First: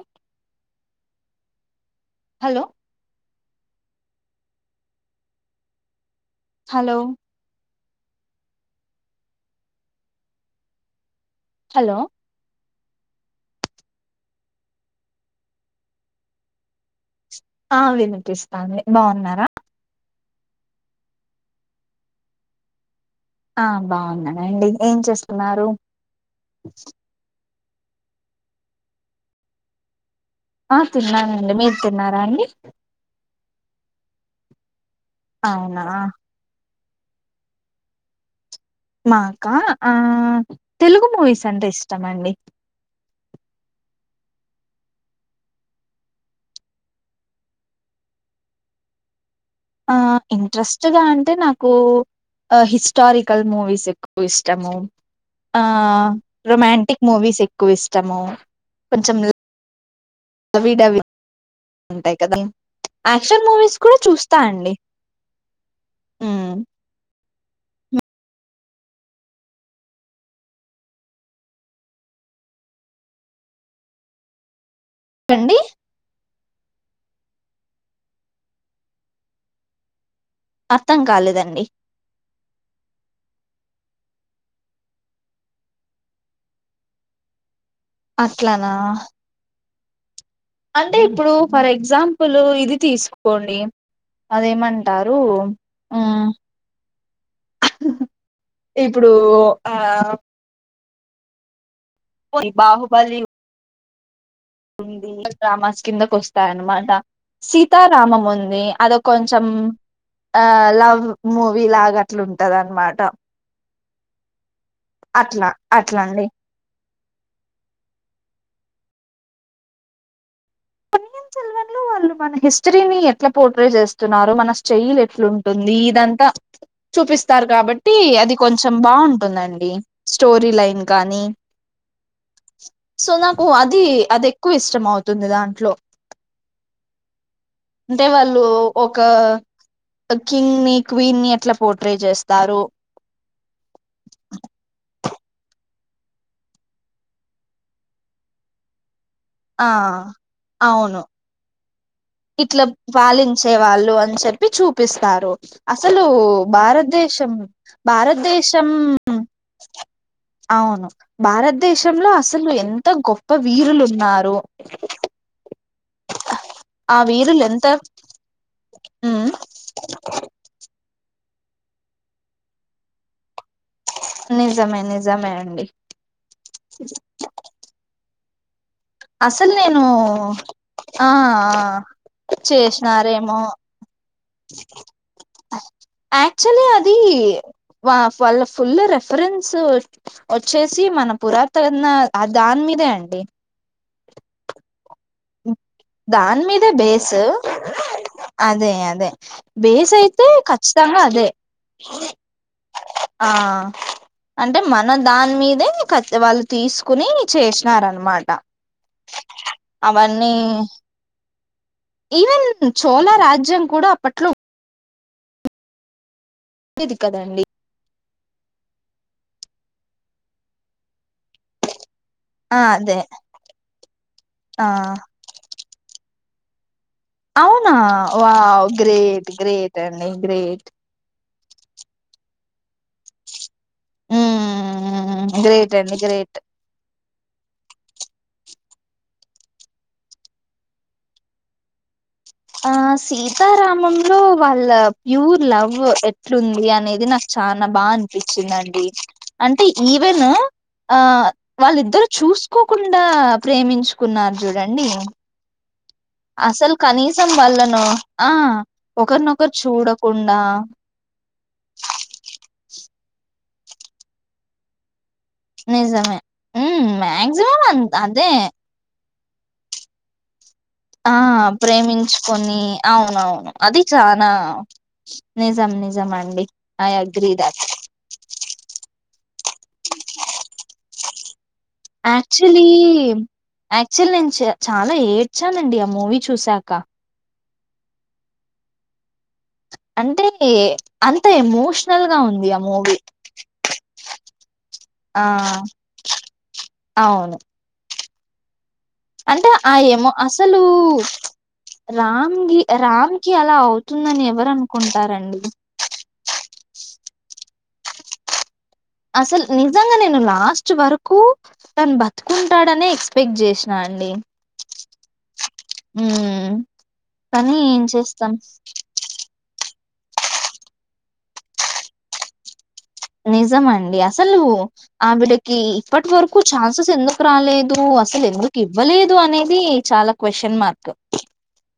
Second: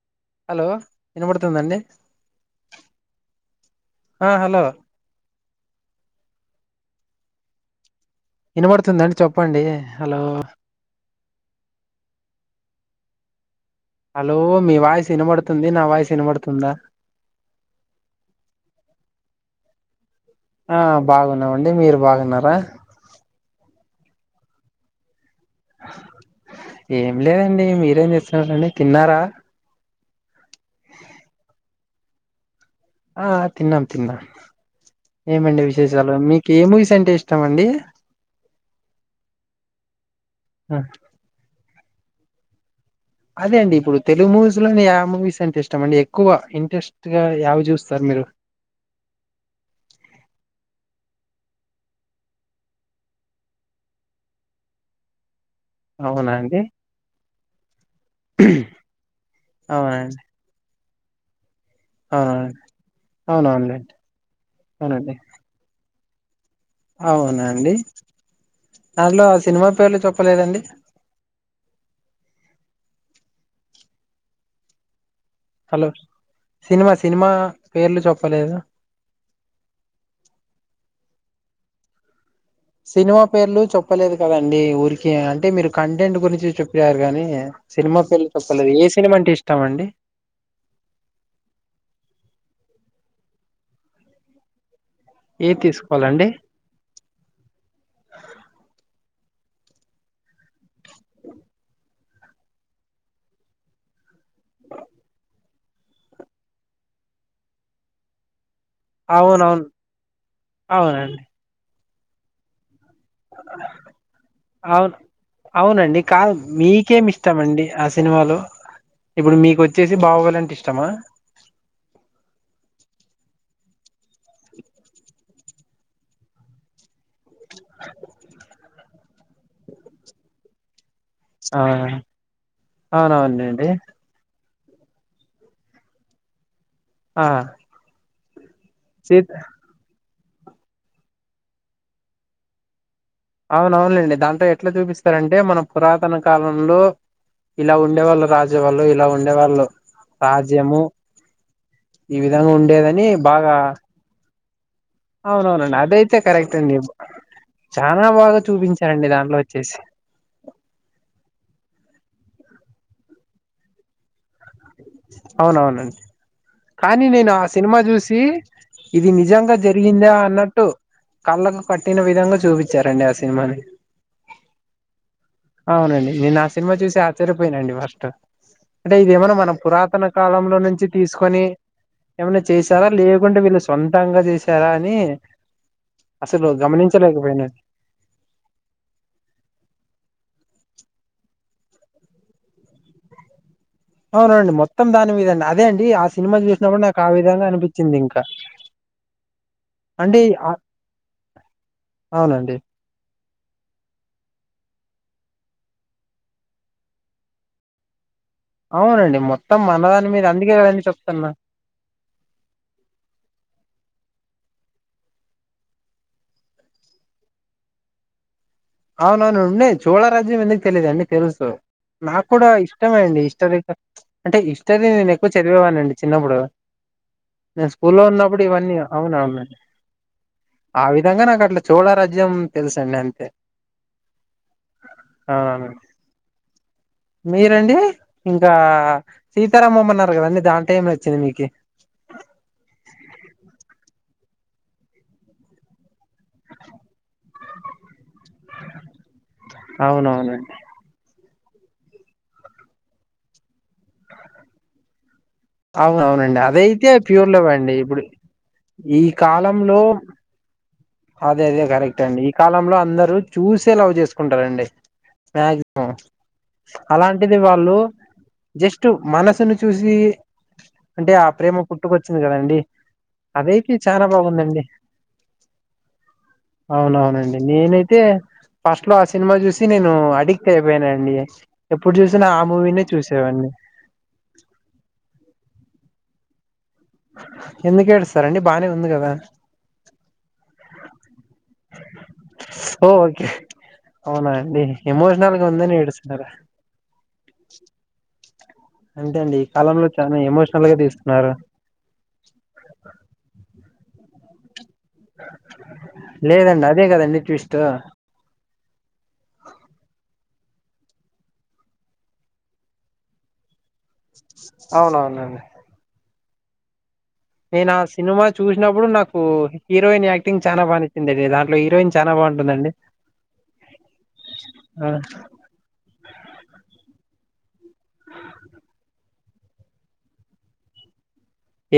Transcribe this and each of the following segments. అఓ హలో విన పడుతుందండి హలో ఆ హలో హలో వినబడుతుందండి చెప్పండి హలో హలో హలో మీ వాయిస్ వినబడుతుంది నా వాయిస్ వినబడుతుందా ఆ వినిపిస్థాంది బాగున్నారా ఆ బాగున్నామండి మీరు బాగున్నారా ఆ బాగున్నానండి ఏం చేస్తున్నారు ండి మీరేం చేస్తున్నారండి తిన్నారా ఆ తిన్నానండి మీరు తిన్నారా అండి ఆ తిన్నాం తిన్నాం ఏమండి అవునా విశేషాలు మీకు ఏమి ఇస్ ంటే ఇష్టమండి మాకా తెలుగు మూవీస్ అంటే ఇష్టం అండి అదే అండి ఇప్పుడు తెలుగు మూవీస్ లోనే మూవీస్ అంటే ఇష్టం అండి ఎక్కువ ఇంట్రెస్ట్ గ ఏవి చూస్తారు మీరు ఆ ఇంట్రెస్ట్గా అంటే నాకు హిస్టారికల్ మూవిస్ ఎక్కువ ఇష్టము ఆ అవునా అండి రొమాంటిక్ మూవీస్ ఎక్కువ ఇష్టము కొంచెం అవునండి విడవి అంటాయి కదా అవునవును యాక్షన్ మూవీస్ అవునవునులేండి కూడా చూస్తా అండి అవునండి ఆ అవునా అండి దాట్లో ఆ సినిమా పేర్లు చెప్పలేదండి అండి హలో సినిమా సినిమా పేర్లు చెప్పలేదు. అర్థం కాలేదండి. సినిమా పేర్లు చెప్పలేదు కదండి ఊరికె అంటే మీరు కంటెంట్ గురించి చెప్పారు కాగానీ సినిమా పేరు చెప్పలేదు అట్లానా ఏ సినిమా అంటే ఇష్టాం అండి అంటే ఇప్పుడు ఫర్ ఎగ్జాంపుల్ ఇది తీసుకోండి అదేమంటా టరు ఏ తీసుకోవాలండి ఇప్పుడు ఆ బాహుబలి ఉ డ్రామాస్ కిందక వస్తాయన్నమాట సీతారామం ఉంది అద కొంచెం అవునవును ఆ లవ్ అవునండి మూవీ లాగా అట్లుంటంది అన్నమాట అవును అవునండి అట్లా అండి కాదు మీకు కేమి ఇష్టాం అండి ఆ సినిమాలో ఇప్పుడు మీకు వచ్చేసి బహుబలంటే ఇష్టం పుల్వాన్ సెల్వన్ లో వాళ్ళు మన హిస్టరీని ఎట్లా పో చేస్తున్నారు మన స్టైల్ ఎట్లాంటుంది ఇదంతా చూపిస్తు చూపిస్తారు కాబట్టి అది కొంచెం బాగుంటుందండి స్టోరీ లైన్ కానీ ఆ సో నాకు అవునవునండి అది అది ఎక్కువ ఇష్టమవుతుంది దాంట్లో ఆ అంటే వాళ్ళు ఒక సీత కింగ్ ని క్వీన్ ని అట్లా పోర్ట్రేట్ చేస్తారు. అవునవునండి దాంట్లో ఎట్లా చూపిస్తారంటే మన పురాతన కాలంలో ఇలా ఉండే వాళ్ళు రాజా వాళ్ళు ఇలా ఉండే వాళ్ళు ఆ రాజ్యము అవును ఈ విధంగా ఇట్లా ఉండేదని పాలించే బాగా వాళ్ళు అని చెప్ప చూప్పిస్తారు అవునవునండి అసలు అదైతే కరెక్ట్ అండి భారతదేశం చానా బాగా భారతదేశం చూపించారండి దాంట్లో వచ్చేసి అవును భారతదేశంలో అసలు ఎంత గొప్ప వీరులున్నారు. అవునవునండి. కానీ నేను వీరులు ఆ ఎంత సినిమా చూసి ఇది ఉమ్ నిజంగా జరిగిందా అన్నట్టు కళ్ళకు కట్టిన విధంగా చూపించారండి ఆ సినిమా నిజమే నిజమే అండి అవునండి నేను నా సినిమా చూసి ఆశ్చర్యపోయినాండి ఫస్ట్ అంటే ఇదిమైన్నా మన అసలు నేను పురాతన కాలంలో నుంచి ఆ తీసుకొని ఆ, ఏమైన్నా చేశారా చేసినారేమో లేకుంటే వీళ్ళు సొంతంగా చేశారా అని అసలు యాక్చువలీ అది గమనించలేకపోయినా వాళ్ళ ఫుల్ రెఫరెన్స్ వచ్చి వచ్చేసి మన పురాతన ఆ దాని మీదే అండి. అవునండి మొత్తం దాని మీదనే దాని మీదే బేస్ అనిపించింది ఇంకా అదే అదే బేస్ అంటే అయితే ఆ కచ్చితంగా అదే అవునండి ఆ అంటే మన దాని మీదే వాళ్ళు తీసుకుని చేసినారనమాట అవునండి మొత్తం మనదాని మీద అవన్నీ అందుకే కదా అండి చెప్తున్నా. ఈవెన్ చోలా రాజ్యం కూడా అప్పట్లో డిది కదండి అవునవును ఉన్నాయ్ చోళారాజ్యం ఎందుకు తెలిదండి తెలుసు నాకు కూడా ఆ అదే ఇష్టమే అండి హిస్టరీ అంటే ఆ హిస్టరీ నేను ఎక్కువ చదివేవానండి చిన్నప్పుడు నేను అవునా స్కూలో వా ఉన్నప్పుడు ఇవన్నీ అవును గ్రేట్ అవునండి గ్రేట్ అండి గ్రేట్ ఆ విధంగా నాకు అట్లా చూడ్ రాజ్యం తెలుసండి అంతే ఉమ్ గ్రేట్ అవునవునండి అండి గ్రేట్ మీరండి ఇంకా సీతారామం అన్నారు కదండి దాంట్లో ఏం నచ్చింది మీకి ఆ ఆ సీతారామంలో వాళ్ళ ప్యూర్ లవ్ ఎట్లుంది అనేది నాక్ చానా బా అనిపించిందండి అంటే ఈవెన్ అవునవునండి ఆ వాళ్ళిద్దరు చూసుకోకుండా ప్రేమించుకున్నారు చూడండి అవునవునండి అసలు అదైతే కనీసం ప్యూర్లవ్వండి వాళ్ళను ఇప్పుడు ఆ ఈ ఒకరినొకరు కాలంలో చూడకుండా అదే అదే కరెక్ట్ అండి ఈ కాలంలో అందరు చూసే లవ్ చేసుకుంటారండి మక్సిమం నిజమే మ్మ్ అలాంటిది మాక్సిమం వాళ్ళు అం అదే జస్ట్ మనస్ సును చూసి అంటే ఆ ప్రేమ పుట్టుకొచ్చింది కదండి ప్రేమించుకొని అవునవును అదైతే అది చాలా చానా బాగుందండి నిజం ని అవునవునండి నేనైతే ఫస్ట్ లో ఆసి సినిమా చూసి నేను అడిక్ట్ అయిపోయానానండి యాక్చువల్లీ యాక్చువల్ నేను చాలా ఏడ్చానండి ఆ మూవీ చూశాక ఎందుకేడుస్తారండి బానే ఉంది కదా అంటే అంత ఎమోషనల్ గా ఉంది ఆ ఓ మూవీ ఓకే అవునా అండి ఆ! ఎమోషనల్గా ఉందని ఏడుస్తారా అవును అంతే అండి ఈ అంటే ఆ కాలంలో ఏమో చాలా అసలు ఎమోషనల్ గా తీస్తున్నారు రామ్గి రామ్కి అలా అవ్ తుందని ఎవరు అన్ లేదండి అదే కదండి ట్విస్టు అసలు నిజంగా నేను లాస్ట్ వరకు తను బతుకుంటాడనే ఎక్స్పెక్ట్ చేస్ సా అండి అవునవునండి ఉమ్ నేను ఆ సినిమా చూసినప్పుడు నాకు హీరోయిన్ యాక్టింగ్ చానా బానచ్చిందడి దాంట్లో హీరోయిన్ చానా బాగుంటుందండి నిజం అండి అసలు ఆ ఆవిడకి ఇప్పటి వరకు ఛాన్సెస్ ఎందుక్ క్ రాలేదు అసలు ఎందురికి ఇవ్వలేదు అనేది చాలా క్వశ్చన్ మార్క్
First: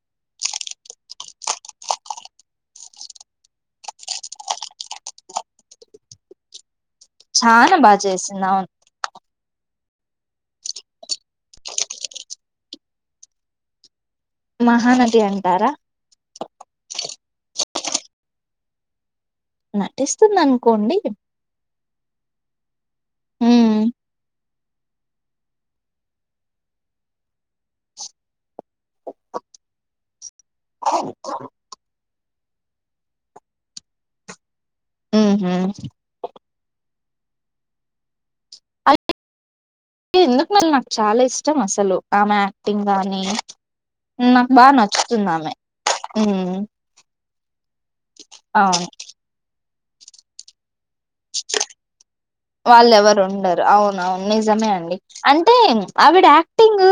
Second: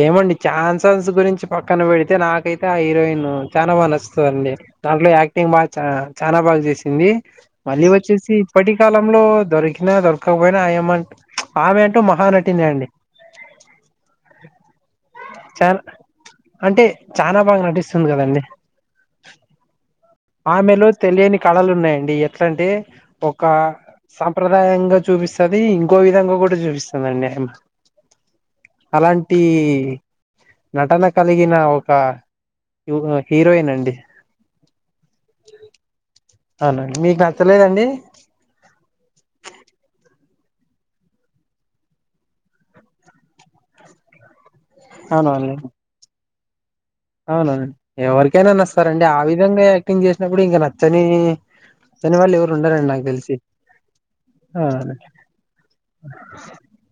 ఏమండి ఛాన్సన్స్ గురించి పక్కన పెడితే నాకైతే ఆ హీరోయిన్ చాలా బాగా నచ్చుతదండి దాంట్లో యాక్టింగ్ బా చ చానా బాగా చేసింది ఇంది చానా మళ్ళీ బాగా వచ్చేసి చేసింది అవును ఇప్పటి కాలంలో దొరి కిన దొరకపోయినా ఆయమంట్ ఆమె అంటే మహానటినే అండి మహానటి అంటారా చాలా అంటే చానా బాగా నటిస్ తుంది కదండి న ఆమెలో తెలియని కళలు ఉన్నాయండి ఎట్లాంటే ఒక హ్మ్ సంప్ర దాయంగా చూపిస్తది ఇంకో విధంగా కూడా చూపిస్తదండి అమ అలాంటి నటన కలిగిన ఒక హీరోయిన్ అండి ఉమ్ హు అవునండి మీకు నచ్చలేదండి ఎందుకు నళ నాకు చాలా ఇష్టం అసలు ఆమె యాక్టింగ్ కాని నా బా నచ్చుతుందామె అవునం ఎవరికైనా తెస్తారంండి ఆ విధంగా యాక్టింగ్ చేసినప్పుడు ఇంక నచ్చని నచ్చని వాళ్ళు ఎవరు ఉండరండి నాకు వాళ్లెవరు తెలిసి ఉండరు అవున అవును ఆ నిజమే అండి అంటే ఆవిడ యాక్టింగ్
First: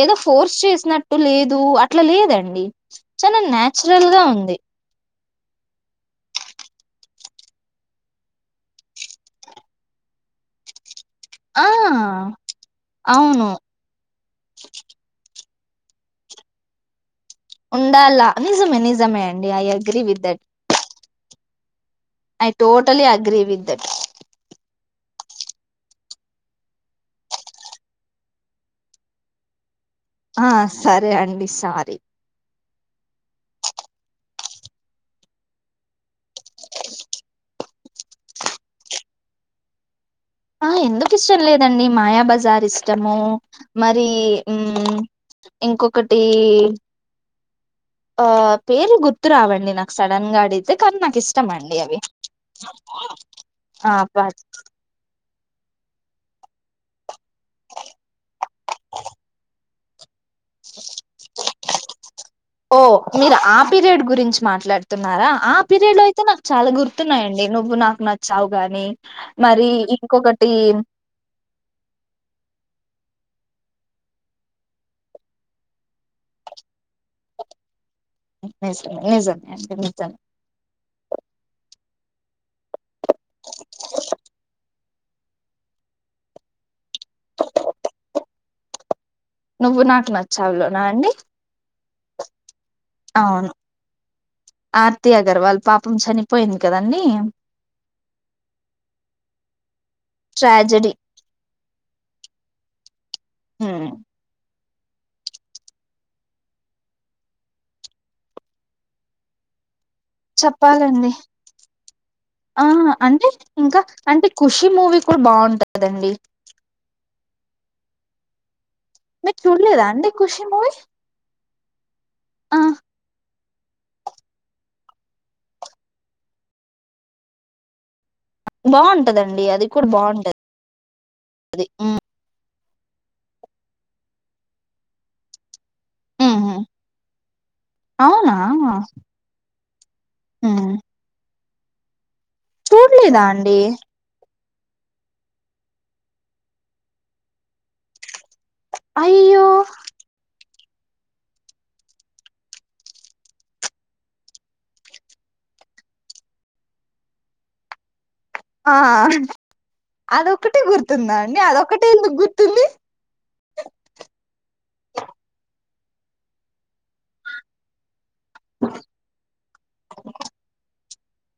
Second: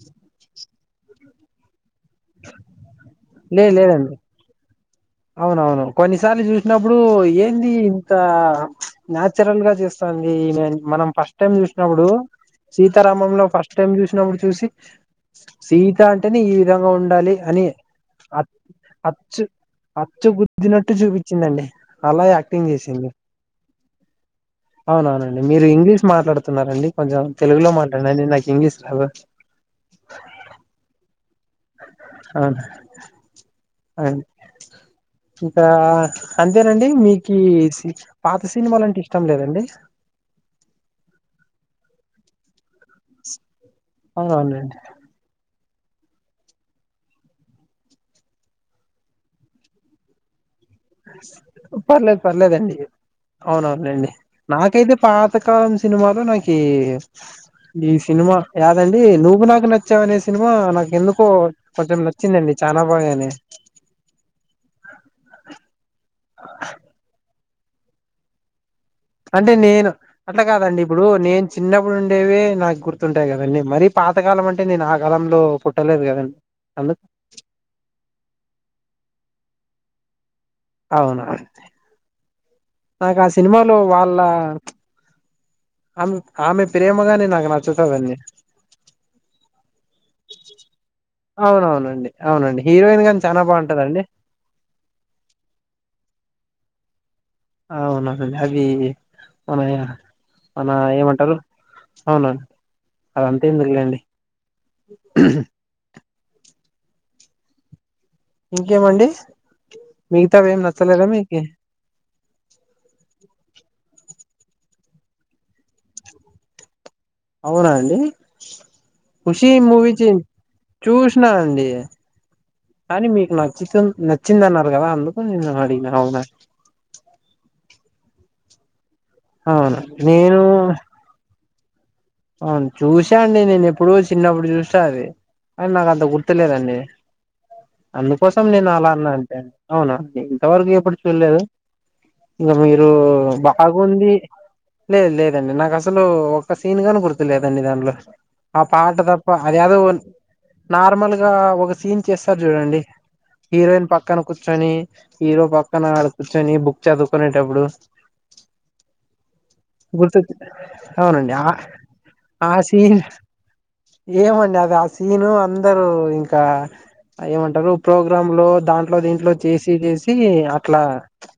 ఏదో ఫోర్స్ చేసినట్టు లేదు అట్ అట్ల లేదండి చాల లే నాచురల్ లేదండి గా ఉంది అవునవును కొన్నిసార్లు చూసినప్పుడు ఏంది ఇంత న్యాచురల్ గా చేస్తా స్తాంది ఈమే అనిమనం ఫస్ట్ టైం ఆ చూసినప్పుడు సీతారాముల్లో అవును ఫస్ట్ టైం చూసినప్పుడు చూసి సీత అంటేనే ఈ విధంగా ఉండాలి అని ఉండాలా అచ్ నిజమే నిజమే అచ్చు అండి ఐ అగ్రీ విత్ అచ్చు దట్ గుద్ధినట్టు చూపించిందండి అల ఐ యాక్టింగ్ టోటలీ చేసింది అగ్రీ విత్ దట్ అవునవున మీరు ఇంగ్లీష్ మాట్లాడుతున్నారండి కొంచెం తెలుగులో మాట్లాడినండి నాకు ఇంగ్లీష్ రాదు ఆ సరే అండి సారీ అ ఆ ఇంకా అంతేనండి మీకీ పాత సినిమ లంటే ఇష్టం లేదండి ఆ ఎందుకు ఇష్టం లేదండి మాయా బజార్ ఇష్ట ఇష్టము మరి అవునవునండి ఇంకొకటి ఆ పేర్ గుర్తు రావండి నాక్ సడన్ గా అడి పర్లేద్ పర్లేదండి ఆ అవునవునండి బట్ నాకైతే పాత్ తకాలం సినిమాలో నాకు ఈ సినిమా యాదండి నువ్వు నాకు నచ్చావనేసి సినిమా నాకెందుకో కొంచెం నచ్చిందండి ఓ చనాా బాగానే మీరు ఆ పీరియడ్ గురించి మాట్లాడుతున్నారా ఆ పీరియడ్లో అయితే నాకు చాల గుర్తున్నాయంండి నువ్వు నాకు నచ్చావు గాని అంటే మరి నేను అట్ల ఇంకొకటి కాదండి ఇప్పుడు నేను చిన్నప్పుడు ఉండేవె నాకు గుర్తు ర్తుంటాయి కదండీ మరిీ పాతకాలం అంటే నేను ఆ కాలంలో పుట్టలేదు కదండీ హలొ నిజం [unintelligible] అవునా అయితే నాక ఆ సినిమాలో వాళ్ళ అమ్ ఆమె ప్రేమగానే నాక్ నచ్చుతాడండి నువ్వు నాకు నచ్చావులోన అండి అవునవునండి అవునండి హీరోయిన్ గాని చానా అవును బాగుంటదండి ఆర్తి అగర్వాల్ పాపం చనిపోయింది కదండి అవునండి అది మన మనా ట్రాజడీ ఏమంటారు అవునా అదంత హ్మ్ ఎందుకులేండి ఊహు ఇంకేమండి మిగతావి ఏం నచ్చలేదా చెప్పాలండి మీకు ఆ అంటే ఇంక అంటే ఖుషీ మూవీ కూడ బాగుంటందండి అవునా అండి మీరు ఖుషి చూడలేదా మూవీ అండి ఖుషి మూవీ చూసినా అండి ఆ కాని మీకు నచ్చితు నచ్చిందన్నారు కదా అందుకు నేను అడిగిన అవునా బాగుంటదండి అది అవును కూడ బాగుంట నేను అది అవున్ చూసా అండి నేను ఎప్పుడు చిన్నప్పుడు చూసా అది అ నాకు అంత గుర్తు హ్మ్ తెలేదండి అవునా అందుకోసం నేను అలా అన్నా అంతె అవున హ్మ్ ఇంతవరకు ఎప్పుడు చూడలేదు ఇంకా మీరు చూడలేదా అండి బాగుంది లేద్ లేదండి నాకసలు ఒక సీన్ కను గుర్తు లేదండి దాంట్లో ఆ పాట తప్ప అయ్యో అది ఏదో నార్మల్గ ఒక సీన్ చేస్తారు చూడండి హీరోయిన్ పక్కన కూర్చొని హీరో పక్కన ఆడ కూర్చొని బుక్ చదువుకునేటప్పుడు ఆ గుర్తొచ్చిం అదొక్కటే గుర్తుందా అవునండి అండి ఆ అదొక్కటే ఎందుకు ఆ గుర్తుంది సీన్ ఏమండి అది ఆ సీను అ అందరు ఇంకా ఏమంటారు ప్రోగ్రామ్ లో దాంట్లో, దీంట్లో చేసి చేసి అట్లా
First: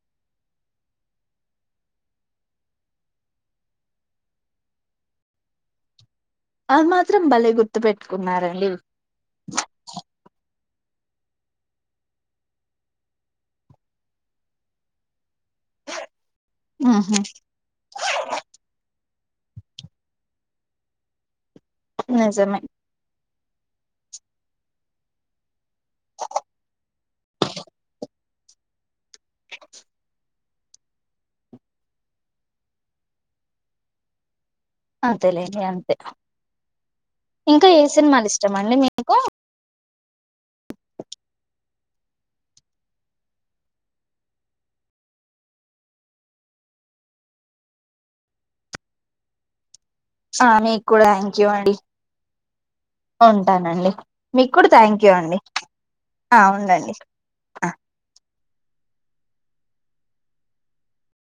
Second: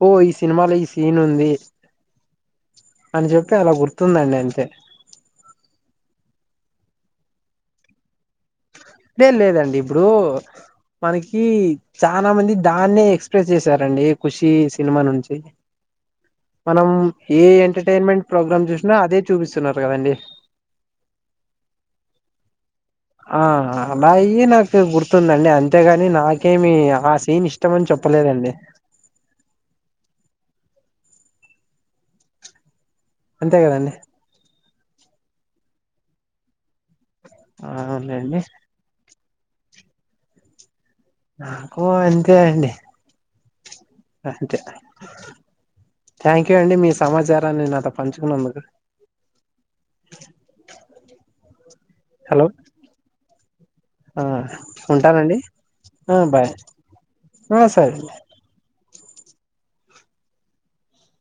ఓ ఈ సినిమాలో ఈ సీన్ ఉంది. అని చెప్పి అలా గుర్తుందండి అంతే అ మాత్రం భలే గుర్తు పెట్టుకున్నారు దే లేదండి ఇప్పుడు మనకి చాలా మంది దాన్నే ఎక్స్ప్రెస్ చేసారండి ఖుషి సినిమా నుంచి. మనం హ్మ్ హు ఏ ఎంటర్టన్మెంట్ ప్రోగ్రామ్ చూసినా అదే చూపిస్తున్నారు కదండి. నిజమె ఆ అలాయి నాకు గుర్తుందండి అంతేగాని నాకేమి ఆ సీన్ ఇష్టమని చెప్పలేదండి. మీకు అంతే కదండి అంతేలేండి అంతే ఇంకా ఆ ఏ సినిమాలు అవునండి ఇష్టం అండి మీకు. కో అంతే అండి. అంతేన థ్యాంక్ యూ అండి మీ సమాచారాన్ని నాతో పంచుకున్నందుకు. స మీకు కూడా థ్యాంక్ యూ అండి. హలో ఉంటానండి. ఆ మీకు కూడా థ్యాంక్ యూ ఉంటానండి అండి. ఆ ఉండండి ఆ అ సరే